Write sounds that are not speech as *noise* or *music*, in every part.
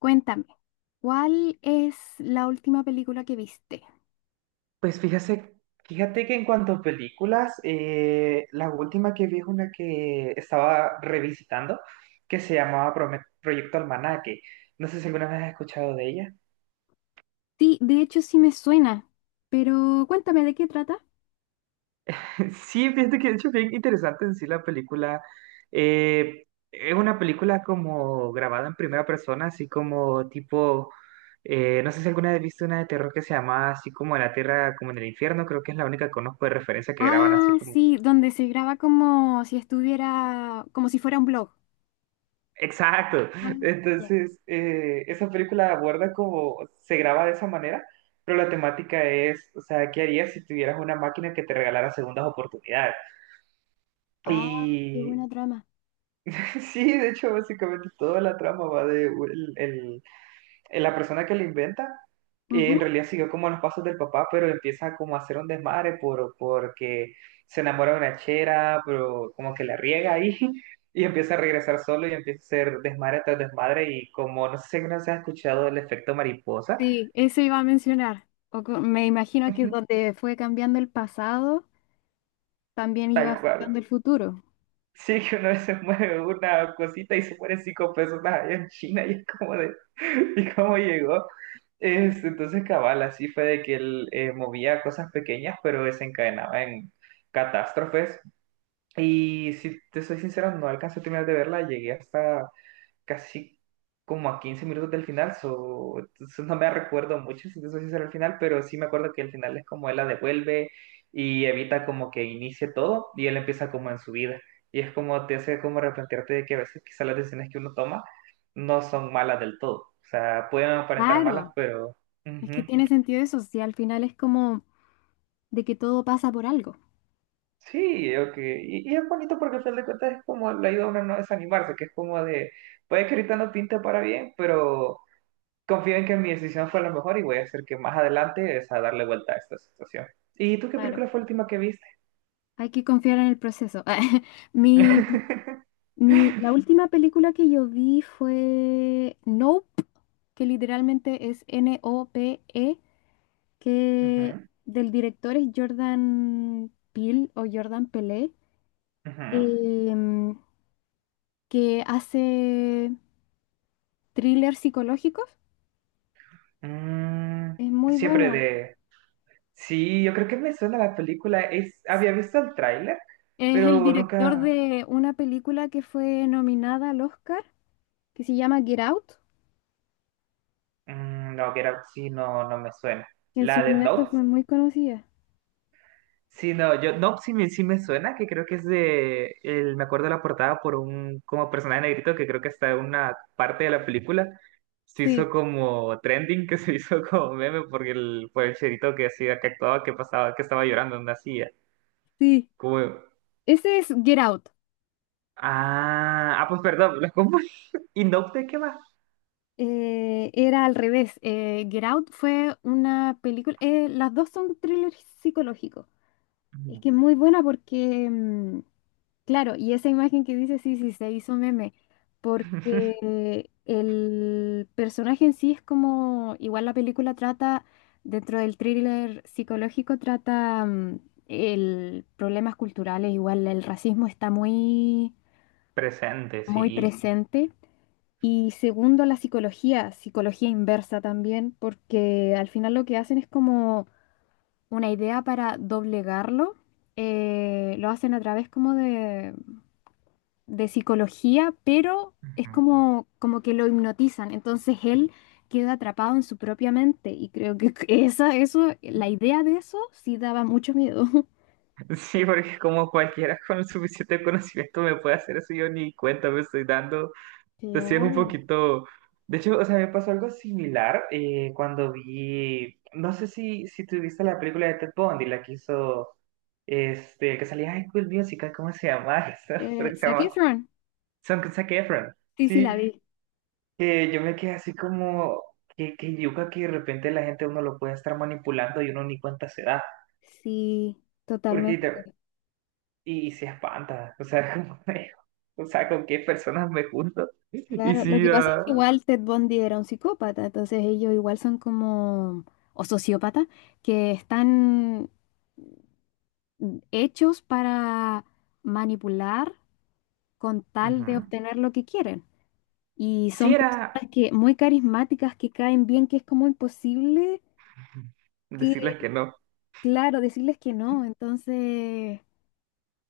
Cuéntame, ¿cuál es la última película que viste? Pues fíjate, que en cuanto a películas, la última que vi es una que estaba revisitando, que se llamaba Proyecto Almanaque. No sé si alguna vez has escuchado de ella. Sí, de hecho sí me suena, pero cuéntame de qué trata. *laughs* Sí, fíjate que de hecho bien interesante en sí la película. Eh, es una película como grabada en primera persona, así como tipo, no sé si alguna vez has visto una de terror que se llama así como en la tierra, como en el infierno, creo que es la única que conozco de referencia que graban así Ah, como... sí, donde se graba como si estuviera, como si fuera un blog. Exacto. Ah, ya. Entonces, esa película aborda como se graba de esa manera, pero la temática es, o sea, ¿qué harías si tuvieras una máquina que te regalara segundas oportunidades? Ah, qué Y buena trama. *laughs* sí, de hecho, básicamente toda la trama va la persona que lo inventa. En Ujú. realidad siguió como los pasos del papá, pero empieza como a hacer un desmadre porque se enamora de una chera, pero como que la riega ahí. *laughs* Y empieza a regresar solo y empieza a hacer desmadre tras desmadre y como no sé si alguna vez has escuchado el efecto mariposa. Sí, eso iba a mencionar. Me imagino que *laughs* donde fue cambiando el pasado, también iba Tal cual. afectando el futuro. Sí, que una vez se mueve una cosita y se mueren cinco personas allá en China y es como de, *laughs* ¿y cómo llegó? Este, entonces cabal, así fue de que él movía cosas pequeñas pero desencadenaba en catástrofes, y si te soy sincero no alcancé a terminar de verla, llegué hasta casi como a 15 minutos del final, so, entonces no me recuerdo mucho si te soy sincero al final, pero sí me acuerdo que el final es como él la devuelve y evita como que inicie todo y él empieza como en su vida. Y es como te hace como replantearte de que a veces quizás las decisiones que uno toma no son malas del todo. O sea, pueden aparentar malas, Claro, pero... es que ujú. tiene sentido eso, si al final es como de que todo pasa por algo. Sí, ok. Y es bonito porque al final de cuentas es como le ayuda a uno a no desanimarse, que es como de, puede que ahorita no pinte para bien, pero confío en que mi decisión fue la mejor y voy a hacer que más adelante es a darle vuelta a esta situación. ¿Y tú qué Claro. película fue la última que viste? Hay que confiar en el proceso. *laughs* Mi, *laughs* mi, la última película que yo vi fue Nope, que literalmente es N-O-P-E, que Ujú, del director es Jordan Peele o Jordan Pelé, ujú. em, que hace thrillers psicológicos. Mm, Es muy siempre bueno. de... Sí, yo creo que me suena la película. Es... había visto el tráiler, Es el pero director nunca... de una película que fue nominada al Oscar, que se llama Get Out, Mm, no, que era... Sí, no, no me suena. que en su La de momento Nope. fue muy conocida. Sí, no, yo, no, sí me suena, que creo que es de, el, me acuerdo de la portada por un, como personaje negrito, que creo que está en una parte de la película, se hizo Sí, como trending, que se *laughs* hizo como meme, porque el, por el cherito que hacía, que actuaba, que pasaba, que estaba llorando, no hacía, sí. como, Ese es Get Out. Ah, pues perdón, lo confundí. *laughs* ¿Y Nope de qué va? Era al revés. Get Out fue una película. Las dos son thrillers psicológicos. Es Ujú. que es muy buena porque, claro, y esa imagen que dice, sí, sí, se hizo meme. *laughs* Porque el personaje en sí es como. Igual la película trata, dentro del thriller psicológico, trata el problemas culturales. Igual el racismo está muy, Presente, muy sí. presente. Y segundo, la psicología, psicología inversa también, porque al final lo que hacen es como una idea para doblegarlo. Lo hacen a través como de psicología, pero es Ujú. como, como que lo hipnotizan. Entonces él queda atrapado en su propia mente. Y creo que *laughs* esa, eso, la idea de eso sí daba mucho miedo. *laughs* Sí, porque como cualquiera con el suficiente conocimiento me puede hacer eso, yo ni cuenta me estoy dando. Entonces sí es un Claro. poquito... De hecho, o sea, me pasó algo similar cuando vi... No sé si tú viste la película de Ted Bundy, la que hizo... Este, que salía High School Musical, ¿cómo se llama? *laughs* Esa, creo que se Zac llama... Efron. Son con Zac Efron. Sí, sí, Sí, la vi. que yo me quedé así como... que yuca que de repente la gente uno lo puede estar manipulando y uno ni cuenta se da. Sí, Porque te- totalmente. Y se espanta, o sea, *laughs* como de, o sea, con qué personas me junto. Y Claro, lo sí, que pasa es ah, que igual Ted Bundy era un psicópata, entonces ellos igual son como, o sociópatas, que están hechos para manipular con tal de ujú. obtener lo que quieren. Y Sí son era personas que muy carismáticas, que caen bien, que es como imposible que, decirles que no. claro, decirles que no. Entonces,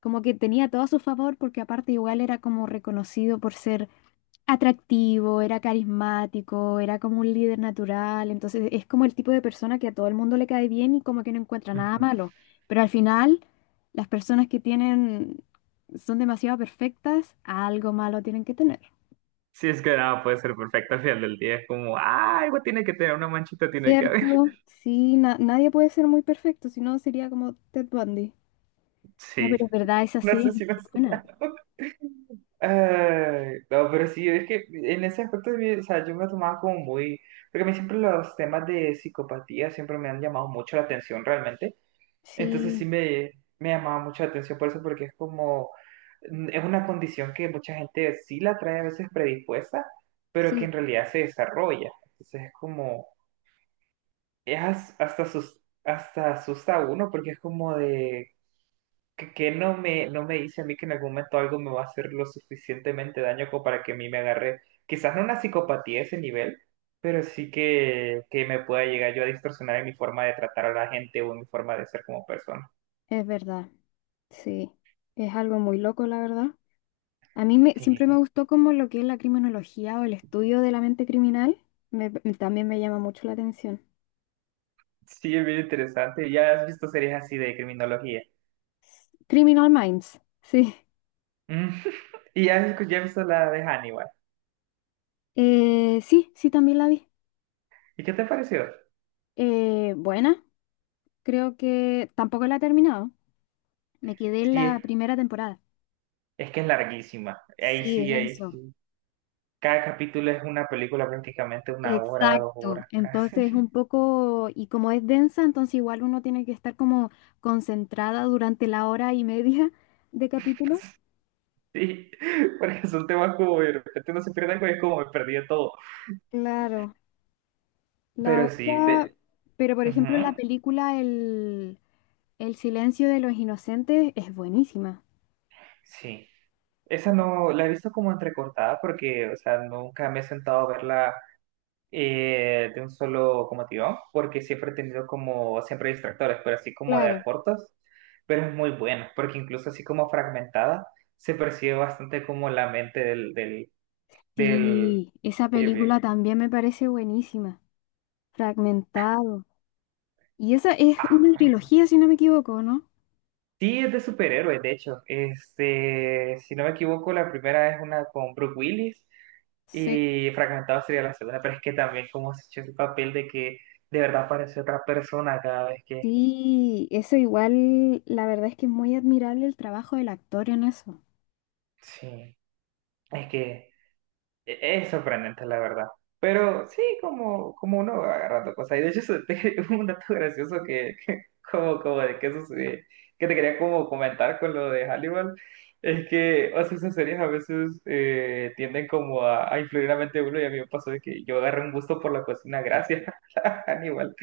como que tenía todo a su favor, porque aparte igual era como reconocido por ser atractivo, era carismático, era como un líder natural, entonces es como el tipo de persona que a todo el mundo le cae bien y como que no encuentra nada Ujú. malo, pero al final las personas que tienen son demasiado perfectas, algo malo tienen que tener. Sí, es que nada puede ser perfecto al final del día. Es como, ah, algo tiene que tener, una manchita tiene que haber. *laughs* Cierto, sí, nadie puede ser muy perfecto, si no sería como Ted Bundy. No, pero Sí, es verdad, esa no serie sé es muy si no sé. buena. *laughs* Ay, no, pero sí, es que en ese aspecto de mí, o sea, yo me tomaba como muy, porque a mí siempre los temas de psicopatía siempre me han llamado mucho la atención realmente. Entonces sí Sí, me llamaba mucho la atención por eso, porque es como, mm, es una condición que mucha gente sí la trae a veces predispuesta, pero que sí, en realidad se desarrolla. Entonces es como, es hasta, sus, hasta asusta a uno, porque es como de, que no me dice a mí que en algún momento algo me va a hacer lo suficientemente daño como para que a mí me agarre, quizás no una psicopatía a ese nivel, pero sí que me pueda llegar yo a distorsionar en mi forma de tratar a la gente o en mi forma de ser como persona. es verdad, sí. Es algo muy loco, la verdad. A mí me, Sí. siempre me gustó como lo que es la criminología o el estudio de la mente criminal. También me llama mucho la atención. Sí, es bien interesante. ¿Ya has visto series así de criminología? Criminal Minds, sí. Mm. *laughs* ¿Y ya has, ya has visto la de Hannibal? Sí, sí, también la vi. ¿Y qué te pareció? Buena, creo que tampoco la he terminado. Me quedé en Sí, la primera temporada. es que es larguísima. Ahí Sí, es sí, ahí eso. sí. Cada capítulo es una película prácticamente una hora, dos Exacto. horas casi. Entonces es un *laughs* poco, y como es densa, entonces igual uno tiene que estar como concentrada durante la hora y media de capítulo. Sí, porque son temas como de repente no se pierde algo y es como me perdí de todo. Claro. La Pero sí, otra, de... pero por ejemplo la ujú, película El silencio de los inocentes es buenísima. sí. Esa no, la he visto como entrecortada porque, o sea, nunca me he sentado a verla de un solo como tirón, porque siempre he tenido como, siempre distractores, pero así como de a Claro. cortos, pero es muy bueno, porque incluso así como fragmentada, se percibe bastante como la mente del, Sí, esa bien, película también me parece buenísima. Fragmentado. Y esa es una ah, trilogía, si no me equivoco, ¿no? sí es de superhéroes, de hecho, este, si no me equivoco, la primera es una con Brooke Willis, Sí, y fragmentado sería la segunda, pero es que también como se echó el papel de que de verdad parece otra persona cada vez que... sí, eso igual, la verdad es que es muy admirable el trabajo del actor en eso. Sí, es que E- es sorprendente, la verdad. Pero sí, como, como uno va agarrando cosas. Y de hecho, eso te- *laughs* un dato gracioso como, como de que eso se- que te quería como comentar con lo de Hannibal, es que, o sea, esas series a veces tienden como a influir la mente de uno y a mí me pasó de que yo agarré un gusto por la cocina gracias *laughs* a Hannibal,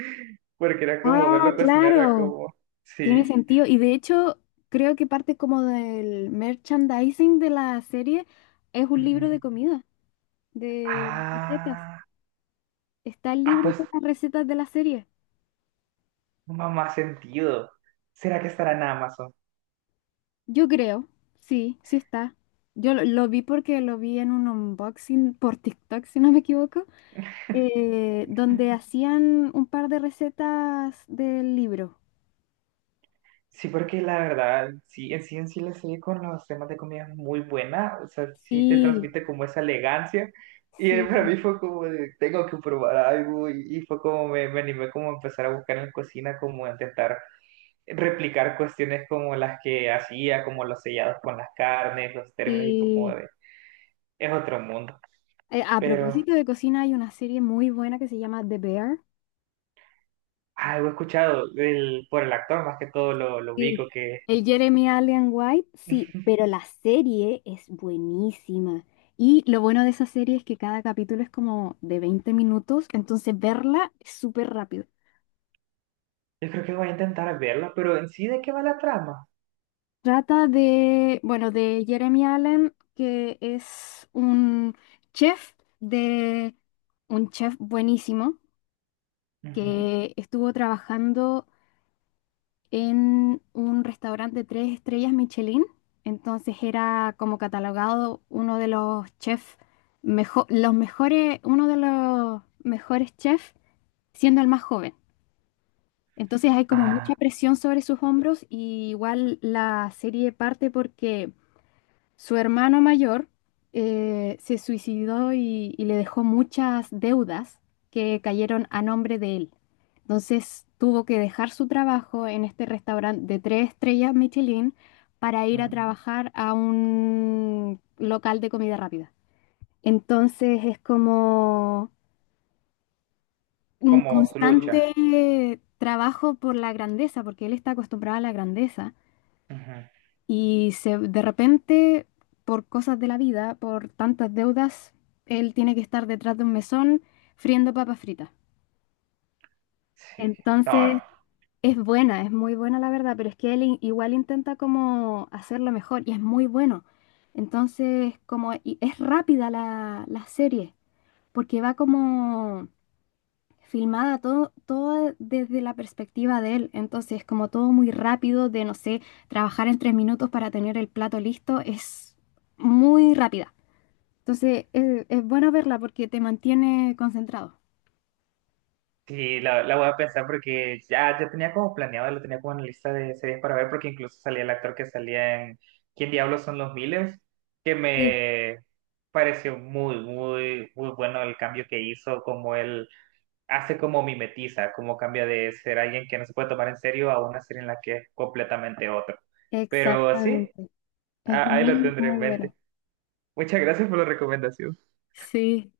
porque era como Ah, verlo cocinar, era claro, como, tiene sí. sentido. Y de hecho, creo que parte como del merchandising de la serie es un libro Ujú. de comida. De recetas. Ah, ¿Está el ah, libro pues, con las recetas de la serie? no más sentido. ¿Será que estará en Amazon? Yo creo, sí, sí está. Yo lo vi porque lo vi en un unboxing por TikTok, si no me equivoco, donde hacían un par de recetas del libro. Sí, porque la verdad, sí, en sí en sí la serie con los temas de comida es muy buena, o sea, sí te Sí, transmite como esa elegancia, y para sí, mí fue como de, tengo que probar algo, y fue como me animé como a empezar a buscar en la cocina, como a intentar replicar cuestiones como las que hacía, como los sellados con las carnes, los términos, y fue como sí. de, es otro mundo, A pero propósito de cocina, hay una serie muy buena que se llama The Bear. algo he escuchado del, por el actor, más que todo lo ubico, Sí, que el Jeremy Allen White, *laughs* yo sí, pero la serie es buenísima. Y lo bueno de esa serie es que cada capítulo es como de 20 minutos, entonces verla es súper rápido. creo que voy a intentar verla, pero en sí, ¿de qué va la trama? Trata de, bueno, de Jeremy Allen, que es un chef de un chef buenísimo Ujú. que estuvo trabajando en un restaurante de tres estrellas Michelin. Entonces era como catalogado uno de los chefs los mejores, uno de los mejores chefs siendo el más joven. Entonces hay como mucha Ah, presión sobre sus hombros y igual la serie parte porque su hermano mayor se suicidó y le dejó muchas deudas que cayeron a nombre de él. Entonces tuvo que dejar su trabajo en este restaurante de tres estrellas Michelin para ir a ujú, trabajar a un local de comida rápida. Entonces es como un como su lucha. constante trabajo por la grandeza, porque él está acostumbrado a la grandeza. Ujú, Y se, de repente, por cosas de la vida, por tantas deudas, él tiene que estar detrás de un mesón friendo papas fritas. sí, no, Entonces, es buena, es muy buena la verdad, pero es que él igual intenta como hacerlo mejor y es muy bueno. Entonces, como y es rápida la serie, porque va como filmada todo desde la perspectiva de él. Entonces, como todo muy rápido, de no sé, trabajar en 3 minutos para tener el plato listo, es muy rápida. Entonces, es bueno verla porque te mantiene concentrado. sí, la voy a pensar porque ya, ya tenía como planeado, lo tenía como en la lista de series para ver, porque incluso salía el actor que salía en ¿Quién diablos son los Millers? Que Sí. me pareció muy, muy, muy bueno el cambio que hizo, como él hace como mimetiza, como cambia de ser alguien que no se puede tomar en serio a una serie en la que es completamente otro. Pero sí, Exactamente. Es ahí lo muy, tendré en muy bueno. mente. Muchas gracias por la recomendación. Sí.